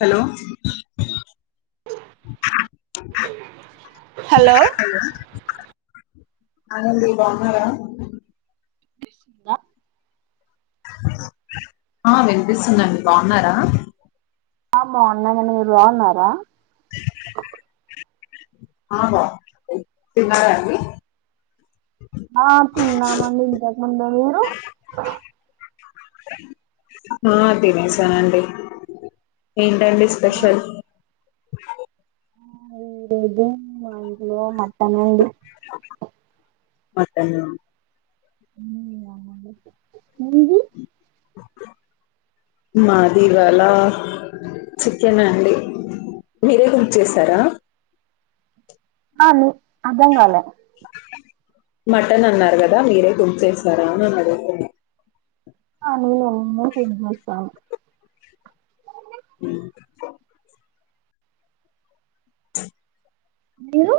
Hello hello hi అండి బాగున్నరా ఆ వినిపిస్తుందండి బాగున్నారా ఆ బాగున్నానండి మీరు బాగున్నారా ఆ బా తిన్నారాండి ఆ తిన్నామండి ఇంతకుముందే మీరు ఆ తినేసనండి ఏంటండి స్పెషల్ ఏం లేదు మా ఇంట్లో మట్టన్ ఉంది [unintelligible] ఉమ్ బావున్నండి మాది ఇవాళా చికెన్ అండి మీరే కుక్ చేసారా ఆ నే అర్థం కాలే మటన్ అన్నారు గదా మీరే కుక్ చేసరా అని అడుగుతున్న [unintelligible] నేనే కుక్ చేస్తాను హ్మ్ మీరు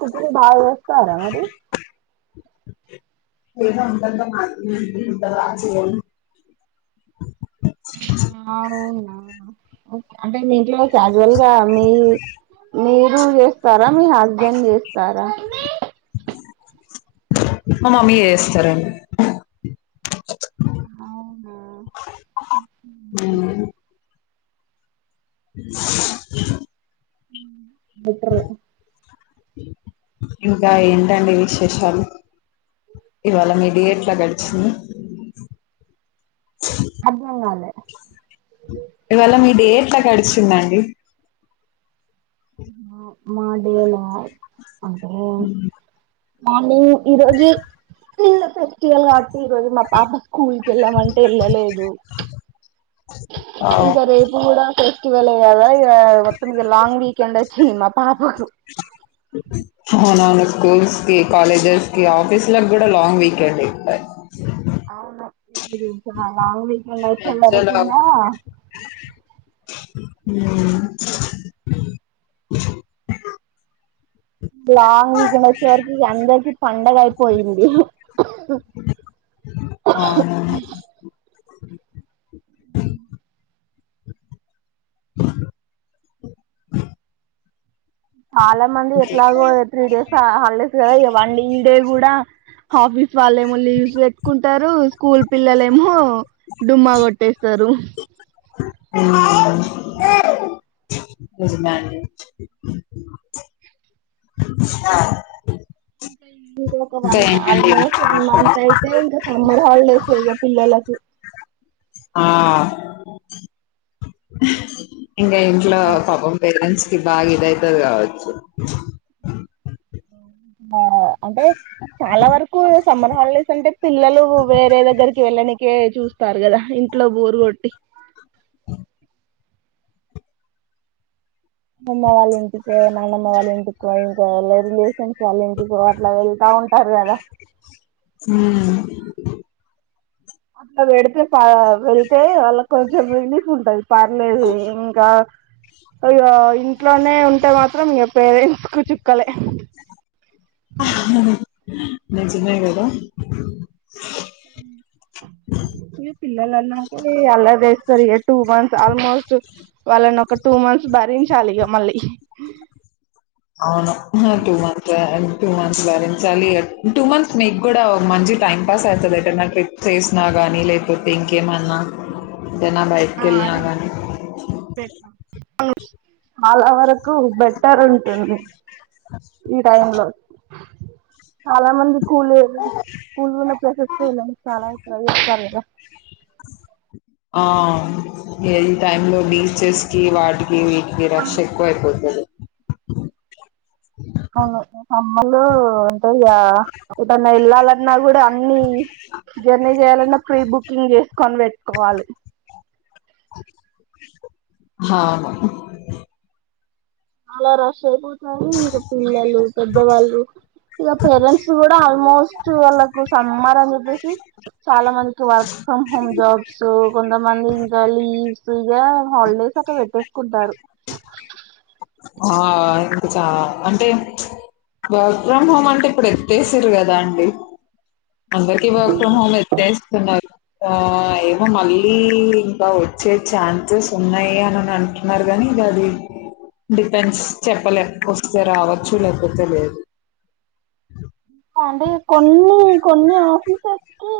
కుకింగ్ బాగ చేస్తార మరి ఎహె అంత అంత మాత్రాన ఉమ్ వింతగా ఆరసి పోనీ ఆవునా అ అంటే మీ ఇంట్లో క్యాజ్వల్గా మీ మీ మీర్ జేస్తర అ మీ హస్బెండ్ చేస్తారా మా మమ్మీ చేస్తారండి అవునా ఉమ్, [inaudible] బెట్రె ఇంకా ఏంటండి విశేషాలు ఇవాళ మీ డే ఎట్ల గడిచింది అద్ధంగాలే ఇవాళ మీ డే ఎట్ల గడిచిందండి మ మా డే ల అంటే మార్నింగ్ ఈ రోజు నిన్న ఫెస్టివల్ట్ కాద్ ఈ రోజు మా పాప స్కూల్కికి ఎళ్ళామంటే ఎళ్ళలేదు వావ్! ఇంకా రేపు గుడా ఫేస్ టివెలే గదా ఇగ మొత్తం ఇగ లాంగ్ వీకెండ్ వచ్చింది మా పాపకు అవునవును స్కూల్స్కి కాలేజెస్కి ఆఫీస్లకు గుడా లాంగ్ వీకెండ్ అయిపై చాలా లాంగ్ వీకెండ్ వచ్చి మధ్యలో అందరినికిందా హ్మ్ లాంగ్ వీకెండ్ వచ్చే వరకి ఇగ అందరికి పండగ అయిపోయింది అవును [inaudible] చాలా మంది అంతే. ఎట్లాగో త్రీ డేస్ హాలిడేస్ కదా ఇక వన్ డే ఈ డే కూడా హఫీస్ వాళ్లేమో లీవ్స్ పెట్టుకుంటారు స్కూల్ పిల్లలేమో డుమ్మా కొట్టేస్తరు [inaudible] నిజమే అండి ఆ ఇక వన్ మ ఆల్మోస్ట్ వన్ విశేషాలు? మంత్ అయితే ఇంకా సమ్మర్ హాలిడేసే ఇగ పిల్లలకి ఆ ఇంగా ఇంట్లో పాపం పేరెంట్స్ కి బాగా ఇదైతది కావచ్చు ఆ అంటే చాలా వరకు సమ్మర్ హాలిడేస్ అంటే పిల్లలు వేరే దగ్గరికి వెళ్ళని ఇకే చూస్తారు గదా ఇంట్లో బోరు కొట్టి అమ్మమ వాళ్ళ ఇంటికో నాన్నమ్మ వాళ్ళ ఇంటికో ఇంకా ఇలా రిలేషన్స్ వాళ్ళ ఇంటికో అట్లా వెళ్ బావుంటారు కదా హ్మ్. అట్లా పెడితే ఫా వెళ్తే వాళ్ళకి కొంచెం రిలీఫ్ ఉంటాది. పర్లేదు ఇంకా అయో ఇంట్లోనే ఉంటే మాత్రం ఇగ పేరెంట్స్ కు చుక్కలే. ఆహ్ నేనుచిన్నాయినికదా పిల్లలన్నా అల్లరి జేస్తాది ఎ టూ మంత్స్ ఆల్మోస్ట్ వాళ్ళని ఒక టూ మంత్స్ బ భరించాలి ఇగా మళ్ళీ అవును టూ మంత్స్ టూ మంత్స్ భరించాలి టూ మంత్స్ నిక్ కూడా ఒక మంచి టైం పాస్ అవుతుంది ఏంటన్న ఆట్రిప్ చేసినా కానీ లేకపోతే ఇంకేమన్ ఆ ఏనా ఆ బయిటికి ఏళ్లిన అది కానీ బెటర్ చాలా వరకు బెటర్ ఉంటుంది ఈ టైమ్ లో చాలామంది స్కూల్లొ స్కూల్ ఉన్న [unintelligible] ఇ చాలా ఇగ ఆ ఏది టైమ్ లో బీచెస్ కి వాటి ఇవీట్కి రష్ ఎక్కువ ఐపోతది. అవును ఇఅమ్మలూ అయ్యా ఎటన్న వెళ్ళాలన్నా కూడా అన్ని జర్నీ చేయాలన్నా ప్రీ బుకింగ్ చేసుకొని పెట్టుకోవాలి. హాను చలా రష్ అయిపోతాయి ఇంకా పిల్లలు, పెద్దవాళ్ళు ఇగా పేరెంట్స్ కూడా ఆల్మోస్ట్ వాళ్ళకు సమ్మార్ అని చెప్పేసి చాలా మందికి వర్క్ ఫ్రమ్ హోమ్ జాబ్స్ కొంతమంది ఇంకా లీవ్స్ ఇవే హాలిడే [unintelligible] పెట్టేసుకుంటారు. ఆ ఇంకా చ అంటే వర్క్ ఫ్రమ్ హోమ్ అంటే ఇప్పుడు ఎత్తేసారు కదా అండి. అందరికి వర్క్ ఫ్రమ్ హోమ్ ఎత్తేస్తున్నారు. ఆ ఏమో మళ్ళీ ఇంకా వచ్చే ఛాన్సెస్ ఉన్నాయి అని అంటున్నారు గాని ఇంగాది డిపెండ్స్ చెప్పలేమ్ వస్తే రావచ్చు లేకపోతే లేదు. అంటే కొన్ని కొన్ని ఆఫీసర్స్ కి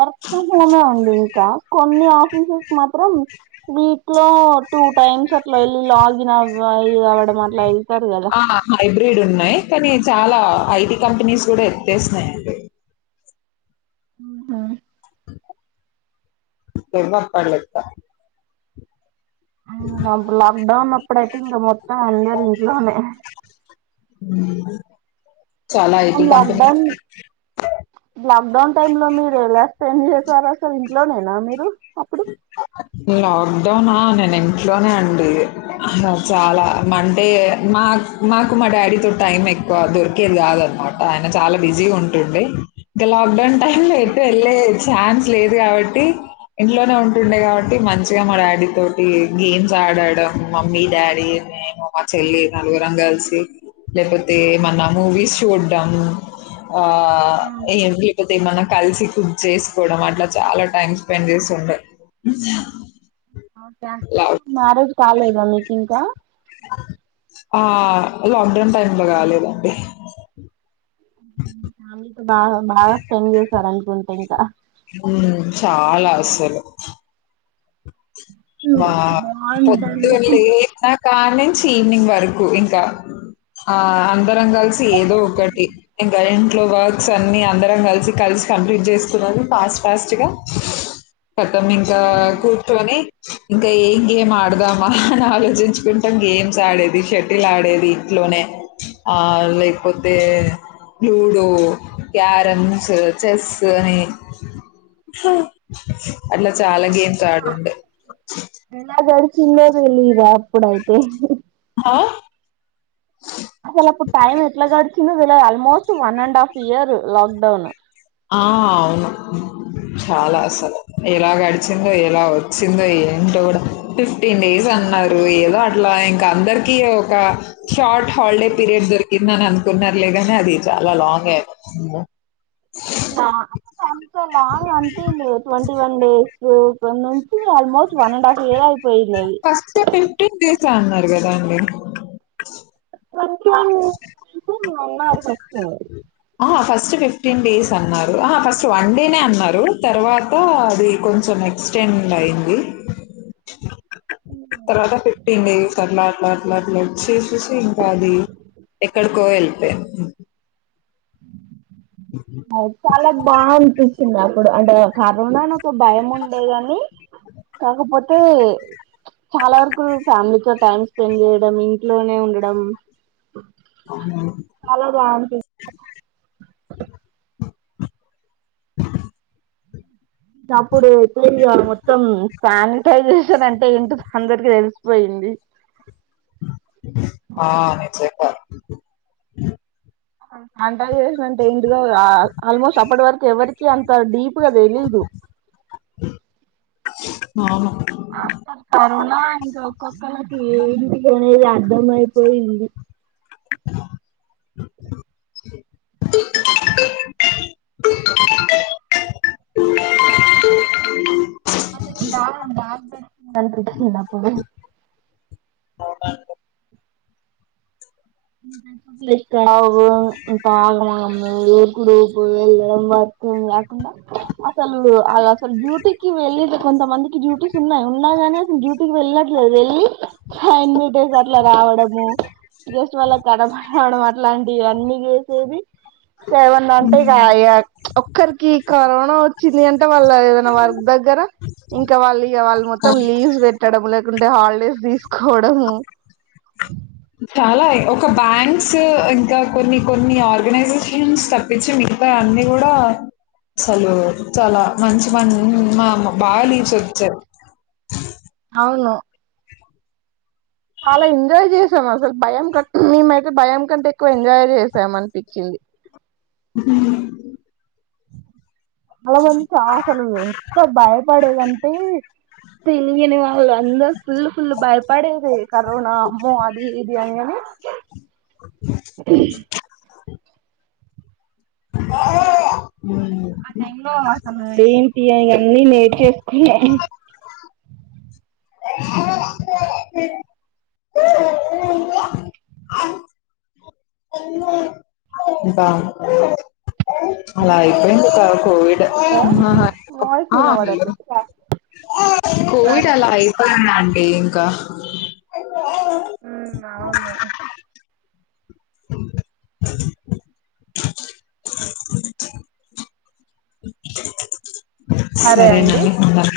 వర్క్ ఫ్రమ్ హోమ్ ఉంది ఇంకా కొన్ని ఆఫీసెస్ మాత్రం మీ క్లో టూ టైమ్స్ అట్లా వెళ్లి లాగిన్ అవ్వాలి అవడం అట్లా వెళ్తారు కదా ఆ హైబ్రిడ్ ఉన్నాయి కానీ చాలా ఐటీ కంపెనీస్ కూడా ఎత్తేస్తున్నాయండి. అ ఏమో పర్లేదు బ ఉమ్ అప్పుడు లాక్డౌన్ అప్పుడయితే ఇంకా మొత్తం అందరు ఇంట్లోనే. చాలా IT company lockdown time లో మీరు ఎలా స్పెండ్ చేసారు అసలు? ఇంట్లోనేనా మీరు అప్పుడు? లాక్డౌనా నేను ఇంట్లోనే అండి న చాలా అంటే మా మాకు మా డాడీ తో టైం ఎక్కువ దొరుకు కేది కాదనమాట ఆయన చాలా బిజీగా ఉంటుండే. ఇంక లాక్ డౌన్ టైమ్ లో ఎట్ వెళ్లే ఛాన్స్ లేదు కాబట్టి ఇంట్లోనే ఉంటుండే కాబట్టి మంచిగా మా డాడీ తోటి గేమ్స్ ఆడడం మమ్మీ డాడీ నేను, మా చెల్లి నలుగురంగలిసి లేపోతే మన మూవీస్ చూడంము. ఆ ఏ లేకపోతే ఏమన్నా కలిసి కుక్ చేసుకోవడం అట్లా చాలా టైమ్స్ స్పెండ్ చేసుండే మ్యారేజ్ కాలేదా మీకు ఇంకా ఆ లాక్డౌన్ టైమ్ లో కాలేదండి ఫ్యామిలీతో బాగా బాగా స్పెండ్ చేసారు అనుకుంట ఇంకా ఉమ్ చాలా అసలు మా బాగుంటుంది పొద్దున్ లేష్నా కానీ ఛీ ఈవినింగ్ వరకు ఇంకా ఆ అందరం కలిసి ఏదో ఒకటి ఇంకా ఏం ఇంట్లో వర్క్స్ అన్ని అందరం కలిసి కలిసి కంప్లీట్ జెస్కున్నాను ఫాస్ట్ ఫాస్ట్గా పక్కనింక కూర్చొని ఇంకా ఏం గేమ్ ఆడ్దామా ఆలోచించ్కుంటాం గేమ్స్ ఆడేది షటిల్ ఆడేది ఇట్ లోనే ఆ లేకపోతే లూడో క్యారమ్స్ చెస్ అని అట్లా చాలా గేమ్స్ ఆడుండే ఎలా గాడ్చిందో తెలీదు అప్పుడ్ అయితే ఆ అసల్ అప్పుడ్ టైం ఎట్లా గాడ్చిందో తెల్యాద్ almost one and half year lockdown ఆ అవును చాలా అసలు ఎలా గడిచిందో ఎలా ఒచ్చిందో ఎంటో కూడ ఫిఫ్టీన్ డేస్ అన్నారు ఏదో అట్లా ఇంకా అందరికి ఒక షార్ట్ హాలిడే పీరియడ్ దొరికిందని అనుకున్నారులేగాని అది చాలా లాంగ్ అయిపోయి అమ్మో లాంగ్ అంత లాంగ్ అన్పియ్లేద్ ట్వంటీ వన్ డేస్ కొ కొను almost one and half year అయిపోయినై చా అన్నారు గదా అండి [inaudible] ప్రశ్నల్ అన్నారు ఫస్ట్ ఆ ఫాస్ట్ ఫిఫ్టీన్ డేస్ అన్నారు ఆ ఫస్ట్ వన్ డేనే అన్నారు తర్వాత అది కొంచెం ఎక్స్టెండ్ అయ్యింది తర్వాత ఫిఫ్టీన్ డేస్ కట్ల అట్ల అట్ల వచ్చి చూసి ఇంకా అది ఎక్కడికో ఎల్లిపోయింది అ చాలా బా అనిపించింది అప్పుడు అంటే కరోనాను ఒక భయం ఉండే అని కాకపోతే ప్చ్ చాలా వరకు ఫ్యామిలీతో టైమ్ స్పెండ్ చేయడం ఇంట్లోనే ఉండడం చాలా బాగా అనిపించింది అ గప్పుడు ఎత్తుపేరిగ్యం మొత్తం శానిటైజేషన్ అంటే ఏంటో అందరికి తెల్సిపోయింది ఆ నిజంగా అంట చేసినంటే ఇంటి గా గాద్ ఆల్మోస్ట్ అప్పటి వరకు ఎవరికి అంత డీప్ నాక్ దెలీదు అవును కన్నా ఇంకా ఒకొక్కలకి ఏది కూడానేది అర్థమైపోయింది అన్నపూపు ఇప్పుడు అ అన్ బె ఇష్టంతగ్మారు కుడు గో [unintelligible] ఏదైనా మార్పుందా కుండా అసలు అ అసలు డ్యూటీకి వెళ్ళేది కొంత మందికి డ్యూటీ ఉన్నాయి ఉన్నాయిగాని అసలు డ్యూటీకి వెళ్ళట్లేదు ఎళ్ళి ఆన్ని డేస్ అట్లా రావడము జస్ట్ వాళ్ళ కడప్ రావడం అట్లాంటివి ఇవన్నీ జేసేది ఏమన్నా అంటే గయా ఒక్కరికి కరోనా ఒచ్చింది అంటే వాళ్ళ ఏదైనా వర్క్ దగ్గర ఇంకా వాళ్ళ ఈగ వాళ్ళు ఇంకా మొత్తం లీవ్స్ పెట్టడం లే ఎక్కడుంటే ఉంటే హాలిడేస్ తీస్కోడం చాలా ఒక బ్యాంక్స్ ఇంకా కొన్ని కొన్ని ఆర్గనైషేన్స్ తప్పించి మిగ్తా అన్ని గుడా అసలు చాలా మంచి మం మా బా లీవ్స్ ఇచ్చారు. అవును అలా ఎంజాయ్ చేస్ అసలు భయం [unintelligible] మేమైతే భయం కంటే ఎక్కువ ఎంజాయ్ చేసాం అన్పిచింది అలా మం [unintelligible] ఆసలు ఎంత భయపడేదంటే తెలియని వాళ్ళు అందరు ఫుల్ ఫుల్ల్ బయపడింది కరోనా అమ్మో అది ఇది అని గని ఉమ్, ఆ టైమ్లో అసలు ఏంటి అయన్ని లేట్ చేస్ [unintelligible] ఇంకా అల అయిపోయిందిక కోవిడ్ ఆ ఎందుకో వాయిస్ వినబడట్లేదు ఆ కోవిడ్ సరే అలా అండి అయిపోయే అండి ఇంకా మ్ అవును సరే నండి బాయ్